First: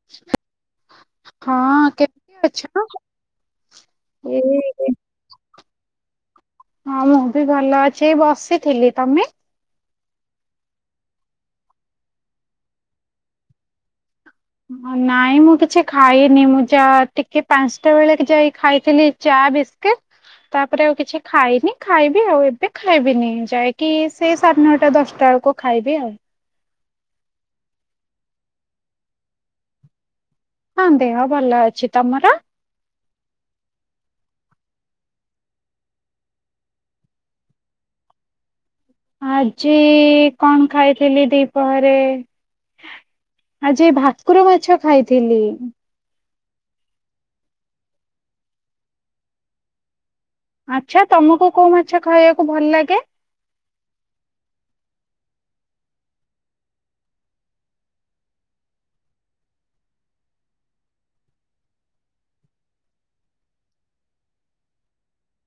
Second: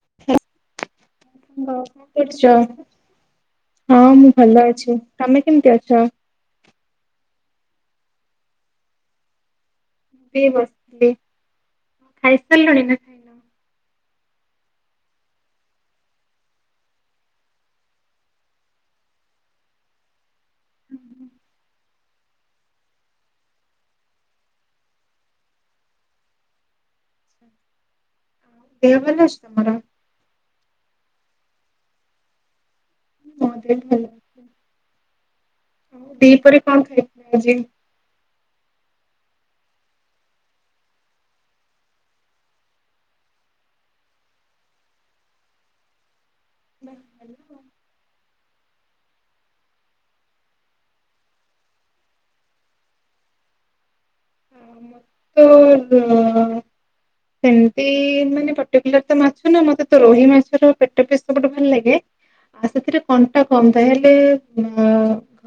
[unintelligible] କଣ ହଁ କେମିତି କରୁଛ? ଅଛ? ହଁ ମୁଁ ଏଇ ଭଲ ଅଛି! ତମେ କେମିତି ଅଛ? ହଁ ମୁଁ ବି ଭଲ ଅଛି? ବସିଥିଲି ତମେ? ଏ ବସିଥିଲି ଖାଇସାରିଲୁଣି ନା? ଖାଇନ? ନାଇଁ ମୁଁ କିଛି ଖାଇନି? ମୁଁ ଯା ଟିକେ ପାଞ୍ଚଟା ବେଳେଟିକେ ଯାଇ ଖାଇଥିଲି! ଚା! ବିସ୍କିଟ! ତାପରେ ଆଉ କିଛି ଖାଇନି! ଖାଇବି ଆଉ ଏବେ ଖାଇବିନି ଯାଇକି ସେଇ ସାଢ଼େ ନଅଟା, ଦଶଟା ବେଳକୁ! ଖାଇବି ଆଉ! ଦେହ ଭଲ ଅଛି ନା ତମର? ହଁ ଦେହ ଭଲ ଅଛି! ତମର? ହଁ ମୋ ଦେହ ଭଲ! ଆଉ ଦିପହରେ କଣ ଖାଇଥିଲ ଆଜି? ଆଜି କଣ? ଖାଇଥିଲି ଦିପହରେ? ଆଜି ଭାକୁର ମାଛ ଖାଇଥିଲି! [unintelligible] ଆଚ୍ଛା! ତମକୁ କୋଉ ମାଛ ଖାଇବାକୁ ଭଲ ଲାଗେ? ହ ହ ସେମିତି ମାନେ ପର୍ଟିକୁଲାର ତ ମାଛ ନା ମତେ ତ ରୋହି ମାଛର ପେଟ ପିସ୍ ସବୁଠୁ ଭଲ ଲାଗେ! ଆଉ ସେଥିରେ କଣ୍ଟା କମ୍ ଥାଏ! ହେଲେ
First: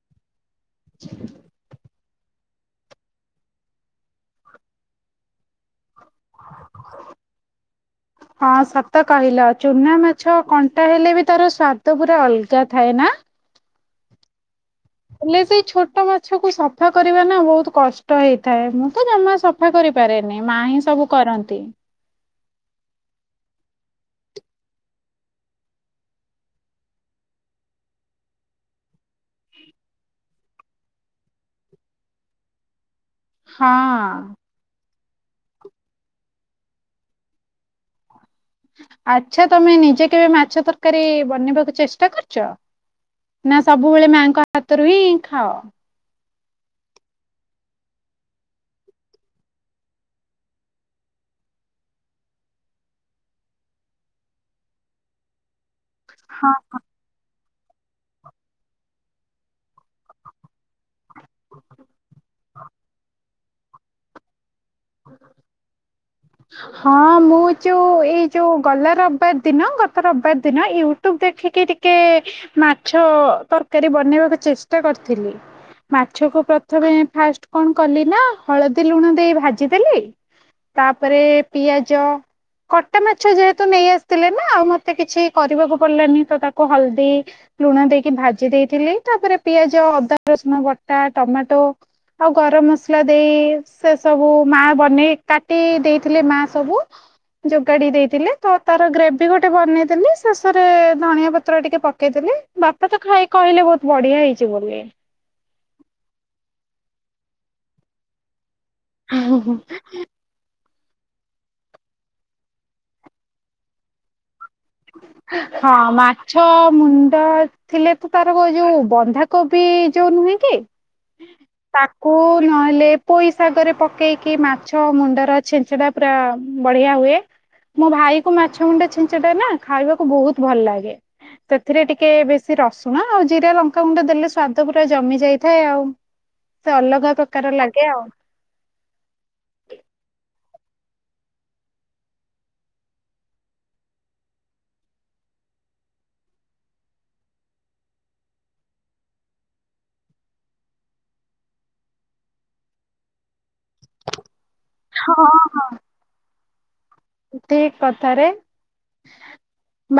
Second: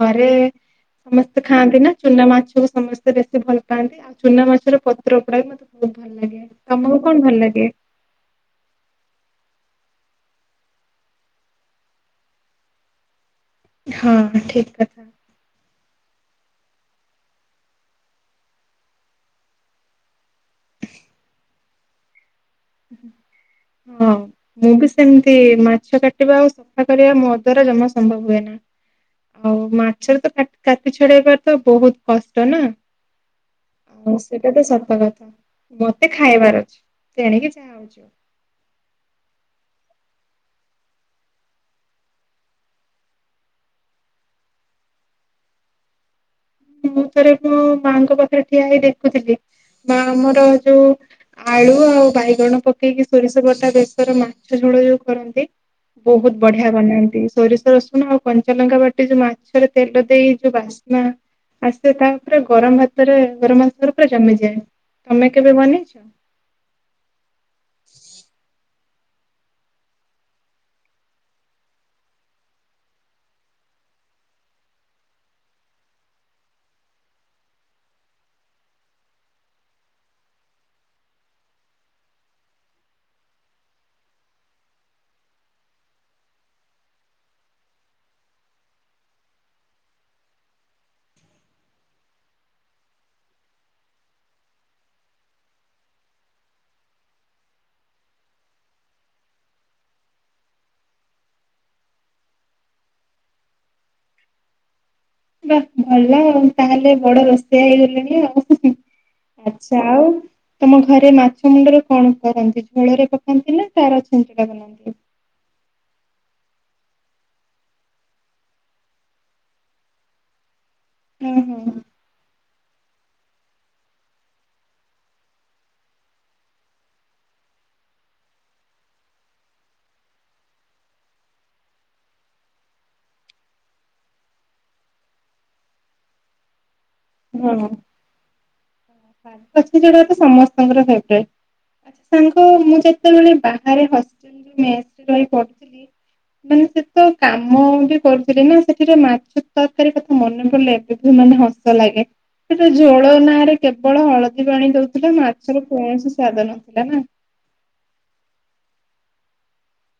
ଘରେ? ସମସ୍ତେ ଖାଆନ୍ତି ନା! ଚୁନା ମାଛକୁ ସମସ୍ତେ ବେଶୀ ଭଲ! ପାନ୍ତି ଆଉ ଚୁନା ମାଛର ପତ୍ର ପୋଡା ବି ମତେ ବହୁତ ଭଲ ଲାଗେ ତମକୁ କଣ ଭଲ ଲାଗେ ହଁ ସତ କହିଲ ଚୁନା ମାଛ କଣ୍ଟା ହେଲେ ବି ତାର ସ୍ଵାଦ ପୁରା ଅଲଗା ଥାଏ ନା ହଁ ଠିକ କଥା ହେଲେ ବି ସେଇ ଛୋଟ ମାଛ କୁ ସଫା କରିବା ନା ବହୁତ କଷ୍ଟ ହେଇଥାଏ ମୁଁ ତ ଜମା ସଫା ସଫା କରିପାରେନି ମା ହିଁ ସବୁ କରନ୍ତି। ହୁଁ। ମୁଁ ବି ସେମିତି ମାଛ କାଟିବା ଆଉ ସଫା କରିବା ମୋ ଦ୍ଵାରା ଜମା ସମ୍ଭବ ହୁଏ ନା। ଆଉ ମାଛରେ ତ କାଟି ଛଡେଇବାର ତ ବହୁତ କଷ୍ଟ ନା। ହଁ। ଆଉ ସେଟା ତ ସତ କଥା। ମତେ ଖାଇବାର ଅଛି ତଣିକି [unintelligible] ଆଚ୍ଛା ତମେ ନିଜେ କେବେ ମାଛ ତରକାରୀ ବନେଇବାକୁ ଚେଷ୍ଟା କରିଚ? ନା ସବୁବେଳେ ମାଆଙ୍କ ହାତରୁ ହିଁ ଖାଅ? ମୁଁ ଥରେ ମୁଁ ମାଙ୍କ ପାଖରେ ଠିଆ ହେଇ ଦେଖୁଥିଲି ମା ଆମର ଯୋଉ ଆଳୁ ଆଉ ବାଇଗଣ ପକେଇକି ସୋରିଷ ବଟା ବେଶର ମାଛ ଝୋଳ ଯୋଉ କରନ୍ତି? ବହୁତ ହଁ ବଢିଆ ବନାନ୍ତି। ସୋରିଷ ରଶୁଣ ଆଉ କଞ୍ଚାଲଙ୍କା ବାଟି ଯୋଉ ମାଛରେ ତେଲ ଦେଇ ଯୋଉ ବାସ୍ନା ଆସ ତା ଉପରେ ଗରମ ଭାତରେ ଗରମ ଭାତ ରେ ପୁରା ଜମିଯାଏ ତମେ କେବେ ବନେଇଚ? ହ ହଁ ମୁଁ ଯୋଉ ଏଇ ଯୋଉ ଗଲା ରବିବାର ଦିନ ଗତ ରବିବାର ଦିନ ୟୁଟ୍ୟୁବ ଦେଖିକି ଟି କେ ମାଛ ତରକାରୀ ବନେଇବାକୁ ଚେଷ୍ଟା କରିଥିଲି। ମାଛକୁ ପ୍ରଥମେ ଫାଷ୍ଟ କଣ କଲି ନା ହଳଦୀ ଲୁଣ ଦେଇ ଭାଜିଦେଲି। ତାପରେ ପିଆଜ କଟା ମାଛ ଯେହେତୁ ନେଇ ଆସିଥିଲେ ନା ଆଉ ମତେ କିଛି କରିବାକୁ ପଡିଲନି। ତ ତାକୁ ହଳଦୀ ଲୁଣ ଦେଇକି ଭାଜି ଦେଇଥିଲି ତାପରେ ପିଆଜ ଅଦା ରସୁଣ ବଟା ଟମାଟୋ ଆଉ ଗରମ ମସଲା ଦେଇ ସେ ସବୁ ମା ବନେଇ କାଟି ଦେଇଥିଲେ ମା ସବୁ ଯୋଗାଡି ଦେଇଥିଲେ ତ ତାର ଗ୍ରେଭି ଗୋଟେ ବନେଇଥିଲି ଶେଷରେ ଧନିଆ ପତ୍ର ଟିକେ ପକେଇଦେଲି। ବାପା ତ ଖାଇ କହିଲେ ବହୁତ ବଢିଆ ହେଇଛି ବୋଲି। ବା ଭଲ ଆଉ ତାହେଲେ ବଡ ରୋଷେଇଆ ହେଇଗଲେଣି ଆଉ। ହୁଁ ହୁଁ। ଆଚ୍ଛା ଆଉ ତମ ଘରେ ମାଛ ମୁଣ୍ଡରେ କଣ କରନ୍ତି ଝୋଳରେ ପକାନ୍ତି ନା ତାର ଛିେଞ୍ଚଡା ବନାନ୍ତି? ହଁ ମାଛ ମୁଣ୍ଡ ଥିଲେ ତ ତାର ଯୋଉ ବନ୍ଧାକୋବି ଯୋଉ ନୁହେଁ କି ହୁଁ ହୁଁ। ତାକୁ ନହେଲେ ପୋଇ ଶାଗରେ ପକେଇକି ମାଛ ମୁଣ୍ଡର ଛେଞ୍ଚଡ଼ା ପୁରା ବଢିଆ ହୁଏ। ମୋ ଭାଇ କୁ ମାଛ ମୁଣ୍ଡ ଛିଞ୍ଚଡା ନା ଖାଇବାକୁ ବହୁତ ଭଲ ଲାଗେ। ସେଥିରେ ଟିକେ ବେଶୀ ରସୁଣ ଆଉ ଜିରା ଲଙ୍କାଗୁଣ୍ଡ ଦେଲେ ସ୍ଵାଦ ପୁରା ଜମି ଯାଇଥାଏ ଆଉ। ସେ ଅଲଗା ପ୍ରକାର ହଁ ଲାଗେ ଆଉ। [unintelligible] ତ ସମସ୍ତଙ୍କର ଫେବରାଇଟ। ସାଙ୍ଗ ମୁଁ ଯେତେବେଳେ ବାହାରେ ହଷ୍ଟେଲ ରେ ମେସ ରେ ରହି ପଢୁିଥିଲି ହଁ ମାନେ ସେ ତ କାମ ବି କରୁଥିଲେ ନା ସେଠିରେ ମାଛ ତରକାରୀ କଥା ମନେ ପଡିଲେ ଏବେ ବି ମାନେ ହସ ଲାଗେ। ସେ ଜୋଳ ନାଁରେ କେବଳ ହଳଦୀ ପାଣି ଦଉଥିଲା ହଁ ମାଛର ହଁ କୌଣସି ସ୍ଵାଦ ନଥିଲା। ନା? ଠିକ କଥାରେ।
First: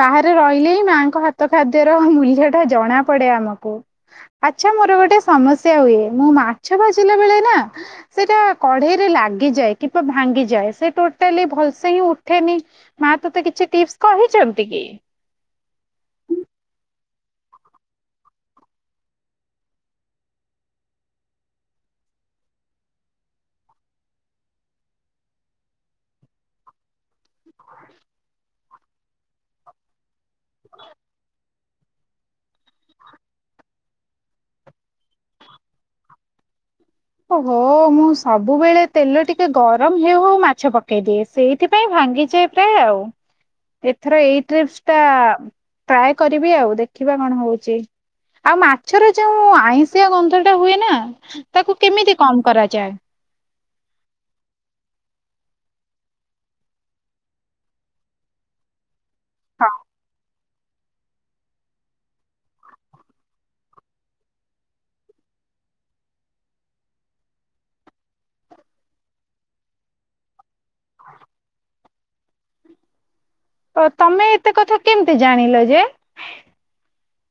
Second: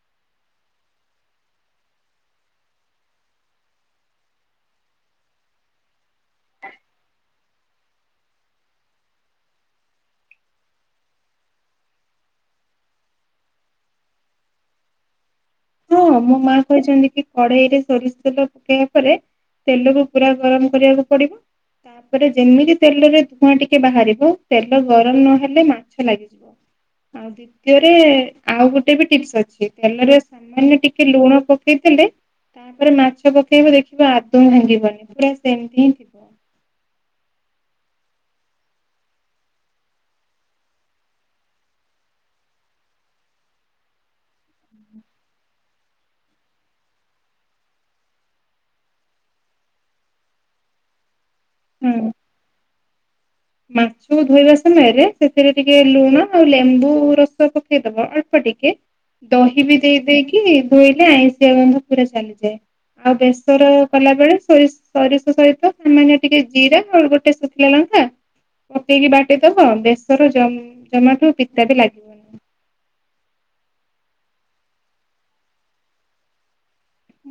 ବାହାରେ ରହିଲେ ହିଁ ମାଙ୍କ ହାତ ଖାଦ୍ୟର ମୂଲ୍ୟ ଟା ଜଣା ପଡେ ଆମକୁ। ଆଚ୍ଛା ମୋର ଗୋଟେ ସମସ୍ୟା ହୁଏ ମୁଁ ମାଛ ଭାଜିଲା ବେଳେ ନା ସେଇଟା କଢେଇରେ ଲାଗିଯାଏ କିମ୍ବା ଭାଙ୍ଗିଯାଏ ସେ ଟୋଟାଲି ଭଲସେ ସେହି ଉଠେନି ମା ତୋତେ କିଛି ଟିପ୍ସ କହିଚନ୍ତି କି? ହଁ ମୋ ମା କହିଛନ୍ତି କି କଢେଇ ରେ ସୋରିଷ ତେଲ ପକେଇବା ପରେ ତେଲକୁ ପୁରା ଗରମ କରିବାକୁ ପଡିବ। ତାପରେ ଯେମିତି ତେଲରେ ଧୂଆଁ ଟିକେ ବାହାରିବ ତେଲ ଗରମ ନହେଲେ ମାଛ ଲାଗିିବ। ଆଉ ଦ୍ଵିତୀୟରେ ଆଉ ଗୋଟେ ବି ଟିପ୍ସ୍ ଅଛି ତେଲରେ ମାନେ ଟିକେ ଲୁଣ ପ ପକେଇଦେଲେ ତାପରେ ମାଛ ପକେଇବ ଦେଖିବ ଆଦୌ ଭାଙ୍ଗିବନି ପୁରା ସେମତି ହିଁ ଥିବ। ଓହୋ ମୁଁ ସବୁବେଳେ ତେଲ ଟିକେ ଗରମ୍ ହେଉ ହଉ ମାଛ ପକେଇଦିଏ। ସେଇଥିପାଇଁ ଭାଙ୍ଗିଯାଏ ପ୍ରାୟ ଆଉ। ଏଥର ଏଇ ଟ୍ରିପ୍ସ ଟା ଟ୍ରାଏ କରିବି ଆଉ ଦେଖିବା କଣ ହଉଚି। ଆଉ ମାଛରେ ଯୋଉ ଆଇଁଷିଆ ଗନ୍ଧ ଟା ହୁଏ ନା ତାକୁ କେମିତି କମ କରାଯାଏ? ମାଛ ଧୋଇବା ସମୟରେ ସେଥିରେ ଟିକେ ଲୁଣ ଆଉ ଲେମ୍ବୁ ରସ ପକେ ପକେଇ ଦେବ ଅଳ୍ପ ଟିକେ ଦହି ହଁ। ବି ଦେଇ ଦେଇକି କି ଧୋଇଲେ ଆଇଁଷିଆ ଗନ୍ଧ ପୁରା ଚାଲିଯାଏ ଆଉ ବେସର କଲାବେଳେ ସୋରି ସରିଷ ସହିତ ସାମାନ୍ୟ ଟିକେ ଜିରା ଆଉ ଗୋଟେ ଶୁଖିଲା ଲଙ୍କା ପକେଇକି ବାଟିଦବ ବେଶର ଜ ଜମାଟୁ ପିତା ବି ଲାଗି ଓ ତମେ ଏତେ କଥା କେମିତି ଜାଣିଲ ଯେ?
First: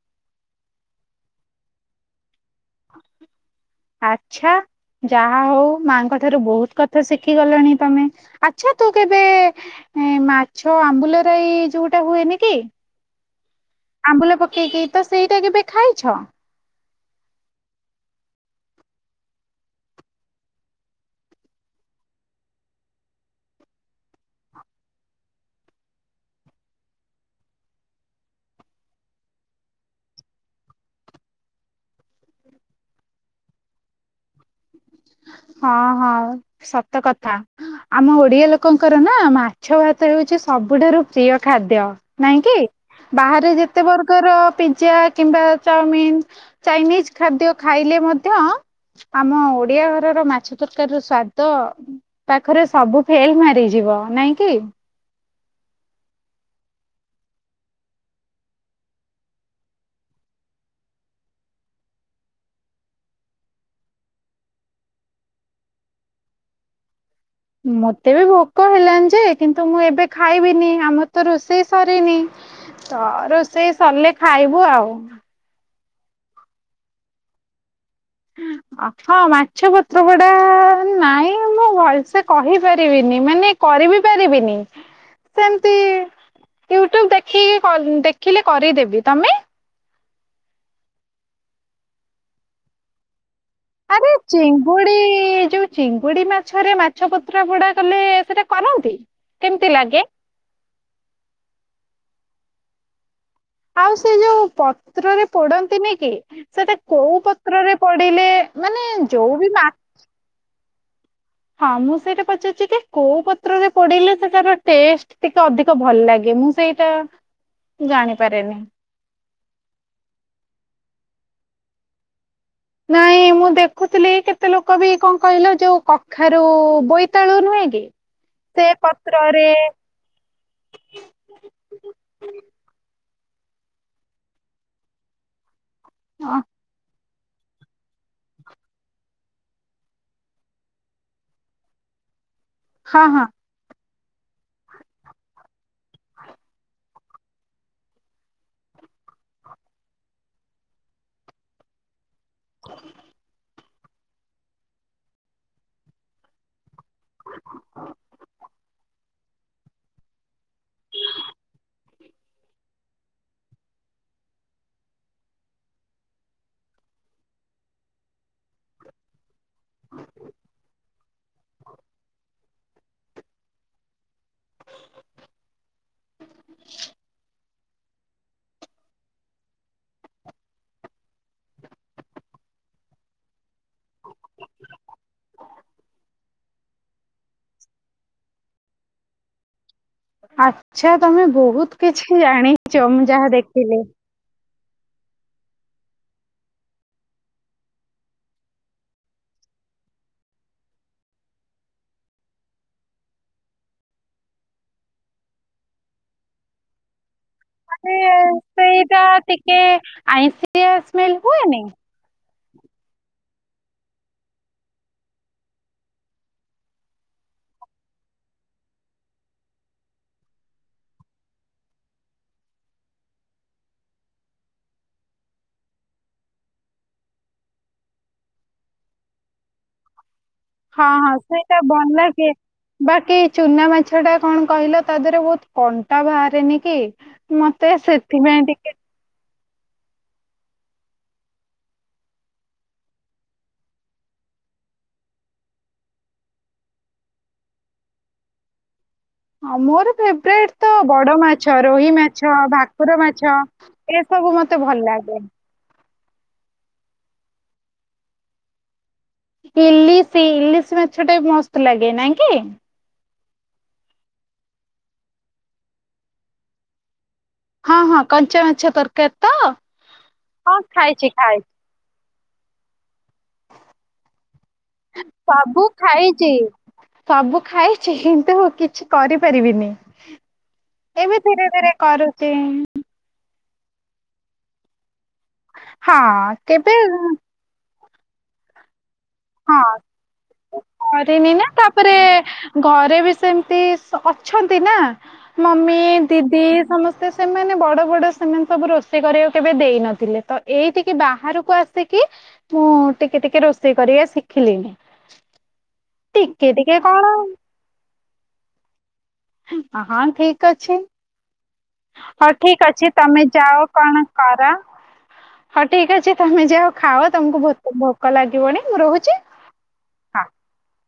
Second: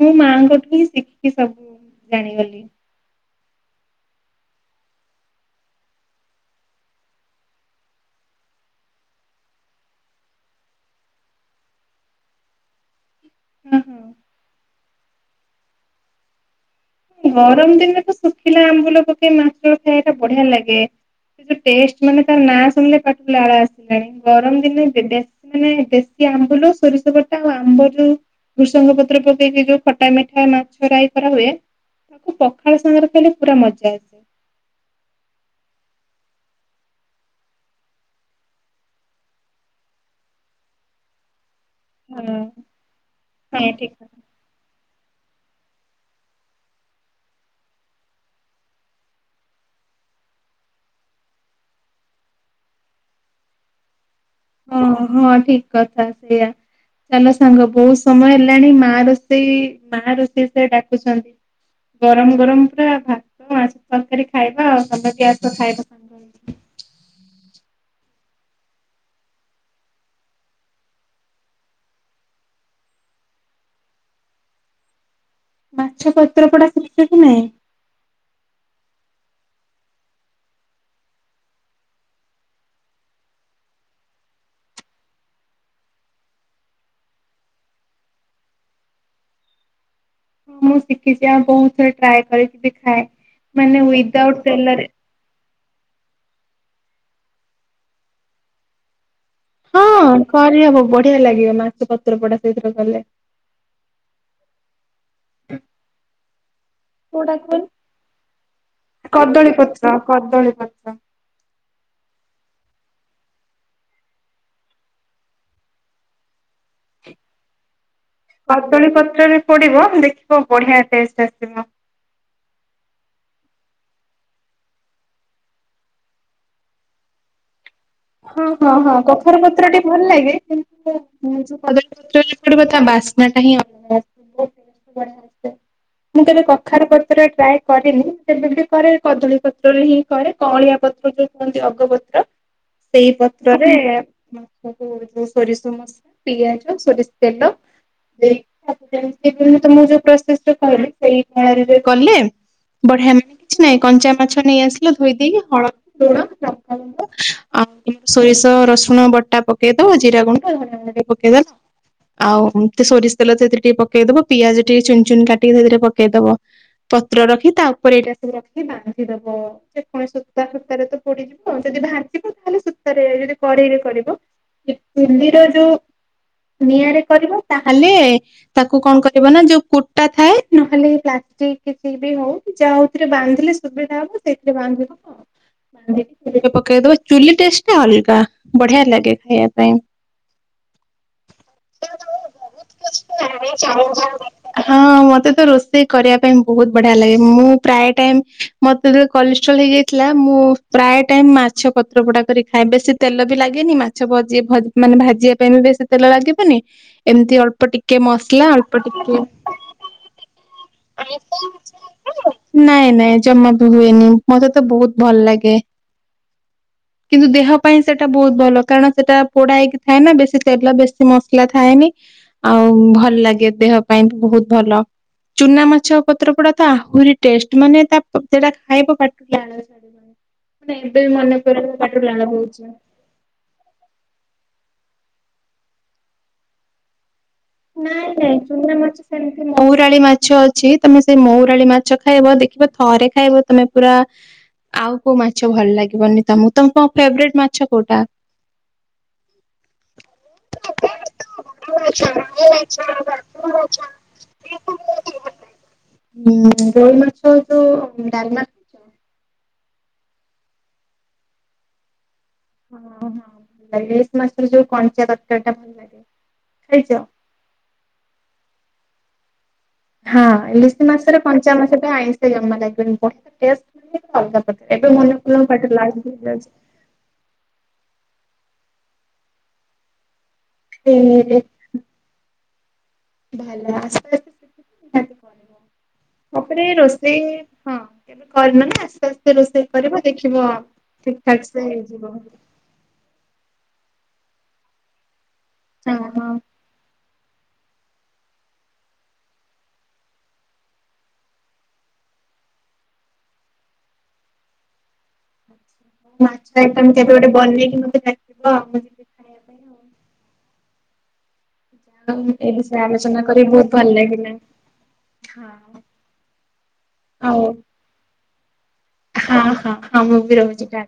ମୁଁ ମାଆଙ୍କଠୁ ହିଁ ଶିଖିକି ସବୁ ଜାଣିଗଲି। ଆଛା। ଯାହା ହଉ ମାଙ୍କ ଠାରୁ ବହୁତ କଥା ଶିଖି ଗଲଣି ତମେ ଆଚ୍ଛା ତୁ କେବେ ଏଁ ମାଛ ଆମ୍ବୁଲ ରାଇ ଯୋଉଟା ହୁଏନି କି ହଁ ହଁ ଆମ୍ବୁଲ ପକେଇକି ତ ସେଇଟା କେବେ ଖାଇଛ? ଗରମ ଦିନରେ ତ ଶୁଖିଲା ଆମ୍ବୁଲ ପକେଇ ମାଛ ଖାଇବା ଟା ବଢିଆ ଲାଗେ। ତା ଟେଷ୍ଟ୍ ମାନେ ତା ନାଁ ଶୁଣିଲେ ପାଟି ରୁ ଲାଳ ଆସିଲାଣି ଗରମ ଦିନରେ ଦେବେ ମାନେ ଦେଶୀ ଆମ୍ବୁଲ ସୋରିଷ ବଟା ଆଉ ଆମ୍ବ ଯୋଉ ଭୃଷଙ୍ଗ ପତ୍ର ପକେଇକି ଯୋଉ ଖଟା ମିଠା ମାଛ ରାଇ କରା ହୁଏ ତାକୁ ପଖାଳ ସାଙ୍ଗରେ ଖାଇଲେ ପୁରା ମଜା ଆସେ। ହଁ ହଁ ସତ କଥା। ଆମ ଓଡିଆ ଲୋକଙ୍କର ନା ମାଛ ଭାତ ହଉଚି ସବୁଠାରୁ ପ୍ରିୟ ଖାଦ୍ୟ। ହଁ ନାଇଁ କି ବାହାରେ ହଁ ଯେତେ ଠିକ କଥା। ବର୍ଗର ପିଜିା କିମ୍ବା ଚାଉମିିନ୍ ଚାଇନିସ୍ ଖାଦ୍ୟ ଖାଇଲେ ମଧ୍ୟ ଆମ ଓ ଓଡିଆ ଘରର ମାଛ ତରକାରୀ ସ୍ଵାଦ ପାଖରେ ସବୁ ଫେଲ୍ ମାରିଯିବ ନାଇଁ କି? ହଁ ହଁ ଠିକ୍ କଥା ସେଇୟା। ଚାଲ ସାଙ୍ଗ ବହୁତ ସମୟ ହେଲାଣି ମା ର ସେଇ ବାହାର ରୋଷେଇ ଡାକୁଚନ୍ତି। ଗରମ୍ ଗରମ୍ ପୁରା ଭାତ ମାଛ ତରକାରୀ ଖାଇବା ଆଉ ତମେ ବି ଆସ ଖାଇବ। ମତେ ବି ଭୋକ ହେଲାଣି ଯେ କିନ୍ତୁ ମୁଁ ଏବେ ଖାଇବିନି ଆମର୍ ତ ରୋଷେଇ ସରିନି। ତ ରୋଷେଇ ସରିଲେ ଖାଇବୁ ଆଉ। ମାଛ ପତ୍ର ପୋଡା ଶିଖିଚ କି ନାହିଁ? ଅ ହଁ ମାଛ ପତ୍ର ପୋଡା ନାଇଁ ମୁଁ ଭଲସେ କହିପାରିବିନି ମାନେ କରିିବି ପାରିବିନି। ସେମିତି ୟୁଟ୍ୟୁବ୍ ଦେଖିକି କରି ଦେଖିଲେ କରିଦେବି ତମେ? ହଁ ମୁଁ ଶିଖିଚି ଆଉ ବହୁତ ଟ୍ରାଏ କରିକି କି ବି ଖାଏ। ମାନେ ଆରେ ୱିଦାଉଟ୍ ତେଲରେ। ଚିଙ୍ଗୁଡ଼ି ଯୋଉ ଚିଙ୍ଗୁଡି ମାଛରେ ମାଛ ପତ୍ରପୋଡ଼ା କଲେ ସେଟା କରନ୍ତି କେମିତି ଲାଗେ? କରି ହେବ ବଢିଆ ଲାଗିବ ମାଛ୍ ପତ୍ର ପୋଡା ସେଇଥିରେ କଲେ। ଆଉ ସେ ଯୋଉ ପତ୍ରରେ ପୋଡନ୍ତିନିକି? ସେଟା କୋଉ କୋଉଟା କୁହନି ପତ୍ରରେ ପୋଡିଲେ ମାନେ ଯୋଉ ବି ମା ହଁ କଦଳୀ ପତ୍ର। ହଁ ମୁଁ ସେଇଟା ପଚାରୁଚିକି କୋଉ ପତ୍ରରେ ପଡିଲେ ସେଟାର ଟେଷ୍ଟ୍? ଟିକେ ଅଧିକ ଭଲ ଲାଗେ ମୁଁ ସେଇ କଦଳୀ ପତ୍ରରେ ପୋଡିବ ଦେଖିବ ବଢିଆ ଟେଷ୍ଟ ଆସିବ। ନାଇଁ ମୁଁ ଦେଖୁଥିଲି କେତେ ଲୋକ ବି କଣ କହିଲ ଯୋଉ କଖାରୁ ବୋଇତାଳୁ ନୁହେଁ କି? ସେ ହଁ-ହଁ-ହଁ କଖାରୁ ପତ୍ରରେ ପତ୍ରଟେ ଭଲ ଲାଗେ କିନ୍ତୁ ମୁଁ ଯୋଉ କଦଳୀପତ୍ରରେ ପୋଡିବ ତା ବାସ୍ନାଟା ହିଁ ଅଲଗା ଆସିବ [inaudible] ମୁଁ ଅ କେବେ କଖାରୁ ପ ପତ୍ରରେ ଟ୍ରାଏ କରେନି ଯେବେ ବି କରେ କଦଳୀ ପତ୍ରରେ ହିଁ କରେ କଅଁଳିଆ ପତ୍ର ଯୋଉ କୁହନ୍ତି ଅଗପତ୍ର। ହଁ ସେଇ ହଁ ପତ୍ରରେ [inaudible] ଯୋଉ ସୋରିଷ ମସଲା ପିଆଜ ସୋରିଷ ତେଲ। [inaudible] ଯେମିତି ମୁଁ ତମକୁ ଯୋଉ ପ୍ରସେସ୍ ଟା କହିଲି ସେଇ ପ୍ରଣାଳୀରେ କଲେ ବଢିଆ ‌ [inaudible] ନାଇଁ କଞ୍ଚା ମାଛ ନେଇ ଆସିଲ ଧୋଇ ଦେଇକି ହଳଦୀ, ଲୁଣ, ଲଙ୍କାଗୁଣ୍ଡ ଆଉ ସୋରିଷ ରସୁଣ ବଟା ପକେଇଦବ ଜିରା ଗୁଣ୍ଡ, ଧନିଆ ଗୁଣ୍ଡ ଟିକେ ପକେଇଦଲ। ଆଉ ଏମିତି ସୋରିଷ ତେଲ ସେଥିରେ ଟିକେ ପକେଇଦବ ପିଆଜ ଟିକେ ଚୂନ୍ ଚୁନ୍ କାଟିକି ସେଥିରେ ପକେଇଦବ। ପତ୍ର ରଖି ତା ଉପରେ ଏଇଟା ସବୁ ରଖିକି ବାନ୍ଧିଦବ। ସେ ପୁଣି ସୂତା ସୂତାରେ ତ ପୋଡିଯିବ ଆଉ ଯଦି ଭାଜିବ ତାହେଲେ ସୂତାରେ ଯଦି କଡେଇରେ କରିବ ସେ ଚୁଲିରେ ଯୋଉ ନିଆଁରେ କରିବ ତାହେଲେ ତାକୁ କଣ କରିବ ନା ଯୋଉ କୁଟା ଥାଏ ନହେଲେ ପ୍ଲାଷ୍ଟିକ କିଛି ବି ହଉ ଯାହାଉଥିରେ ବାନ୍ଧିଲେ ସୁବିଧା ହବ ସେଥିରେ ବାନ୍ଧି [inaudible] ବାନ୍ଧିକି ଚୁଲିରେ ପକେଇଦବ, ଚୁଲି ଟେଷ୍ଟଟା ଅଲଗା ବଢିଆ ଲାଗେ ଖାଇବା ପାଇଁ। ଆଚ୍ଛା ତମେ ବହୁତ କିଛି ଜାଣିଛ ମୁଁ ଯାହା ଦେଖିଲି। ହଁ ମତେ ତ ରୋଷେଇ କରିବା ପାଇଁ ବହୁତ ବଢିଆ ଲାଗେ ମୁଁ ପ୍ରାୟ ଟାଇମ୍ ମତେ ଯେତେବେଳେ କଲେଷ୍ଟ୍ରଲ୍ ହେଇଯାଇଥିଲା ମୁଁ ପ୍ରାୟ ଟାଇମ୍ ମାଛ ପତ୍ର ପୋଡା କରି ଖାଏ ବେଶୀ ତେଲ ବି ଲାଗେନି ମାଛ ଭଜି ମାନେ ଭାଜିବା ପାଇଁ ବି ବେଶୀ ତେଲ ଲାଗିବନି। ଏମିତି ଅଳ୍ ଅଳ୍ପ ଟିକେ ମାନେ ମସଲା ଅଳ୍ପ ଟିକେ ଆଇଁଷିଆ ସ୍ମେଲ ହୁଏନି ନାଇଁ-ନାଇଁ ଜମା ବି ହୁଏନି ମତେ ତ ବହୁତ ଭଲ ଲାଗେ। କିନ୍ତୁ ଦେହ ପାଇଁ ସେଟା ବହୁତ ଭଲ କାରଣ ସେଟା ପୋଡା ହେଇକି ଥାଏ ନା ବେଶୀ ତେଲ ବେଶୀ ମସଲା ଥାଏନି। ଆଉ ଭଲ ଲାଗେ ଦେହ ପାଇଁ ବି ବହୁତ ଭଲ। ଚୁନା ମାଛ ପତ୍ର ପୋଡା ତ ଆହୁରି ଟେଷ୍ଟ ମାନେ ତା ସେଟା ଖାଇବ ପାଟିରୁ ଲାଳ ଛାଡିବନି [inaudible] ମାନେ ଏବେ ମନେ ସେଟା ପଡିଲେ ଭଲ ପାଟିରୁ ଲାଳ ଲାଗେ। ବୋହୁଛି ବାକି ଚୁନା ମାଛଟା କଣ କହିଲ ତା ଦେହରେ ବହୁତ କଣ୍ଟା ବାହାରେନି କି? ମତେ ସେଥିପାଇଁ ଟିକେ ଯେମିତି ମହୁରାଳି ମାଛ ଅଛି ତମେ ସେଇ ମହୁରାଳି ମାଛ ଖାଇବ ଦେଖିବ ଥରେ ଖାଇବ ତମେ ପୁରା ଆଉ କୋଉ ମାଛ ଭଲ ଲାଗିବନି ତମକୁ ତମ ଫେବରାଇଟ୍ ମାଛ କୋଉଟା? ହଁ ମୋର ଫେବରାଇଟ୍ ତ ବଡ ମାଛ ରୋହି ମାଛ। ଭାକୁର ମାଛ ଏ ସବୁ ମତେ ଭଲ ଲାଗେ। ହଁ ରୋଇ ମାଛ ଯୋଉ ଡାଲମା ଖାଇଛ? ଇଲିଶି ଇଲିଶି ମାଛ ଟା ମସ୍ତ ଲାଗେ ନା କି? ଓଁ ହଁ ଭଲ ଲାଗେ ଏଶ ମାଛରେ ଯୋଉ କଞ୍ଚା ତରକାରିଟା ଭଲ ଲାଗେ ଖାଇଛ? ହଁ ହଁ କଞ୍ଚା ମାଛ ତରକାରୀ ତ? ହଁ ଇଲିଶି ଖାଇଛି ମାସରେ ଖାଇଛି କଞ୍ଚା ମାସ ପାଇଁ ଆଇଁଷ ଜମା ଲାଗିବନି ବ। ଏବେ ମନେପଡ଼ିଗଲା ସବୁ ପାଟିରୁ ଲାଳ ଖାଇଛି। ବହାରିଯାଉଛି। ସବୁ ଖାଇଛି କିନ୍ତୁ କିଛି କରିପାରିବିନି। ଏବେ ଏଇରେ ଧୀରେ ଧୀରେ କରୁଛି। ଭଲ ଆସ୍ତେ ଆସ୍ତେ ନିହାତି ହଁ କିବ ତାପରେ କେବେ ରୋଷେଇ ହଁ। ଏବେ କରିନ ନା ଆସ୍ତେ ଆସ୍ତେ ହଁ। ରୋଷେଇ କରିବ ଦେଖିବ ଠିକ କରିନି ନା ଠାକ ସେ ତାପରେ ହେଇଯିବ। ଘରେ ବି ସେମିତି ଅଛନ୍ତି ନା ମମି ହଁ ହଁ ଦି ସମସ୍ତେ ସେମାନେ ବଡ ବଡ ସେମାନେ ସବୁ ରୋଷେଇ କରିବାକୁ କେବେ ଦେଇନଥିଲେ ତ ଏଇତିକି ବାହାରକୁ ଆସିକି ମୁଁ ଟିକେ ଟିକେ ରୋଷେଇ କରିବା ଶିଖିଲିଣି? ଟିକେ ମାଛ ଟିକେ ଆମ କେବେ କଣ ଗୋଟେ ବନେଇକି ମତେ ଡାକିବ ଆଉ ଖାଇବା ପାଇଁ ଆଉ। ହଁ ଠିକ ଅଛି। ହଁ ଏ ଠିକ ବିଷୟରେ ଅଛି ତମେ ଆଲୋଚନା କରି ଯାଅ ବହୁତ ଭଲ କଣ ଲାଗିଲା। କର। ହଁ ଠିକ ଅଛି ତମେ ଯାଅ ଖାଅ ହଉ ତମକୁ ଭୋକ ଲାଗିବନି ମୁଁ ରହୁଛି। ହଁ ହଁ ହଁ ମୁଁ ବି ରହୁଛି କା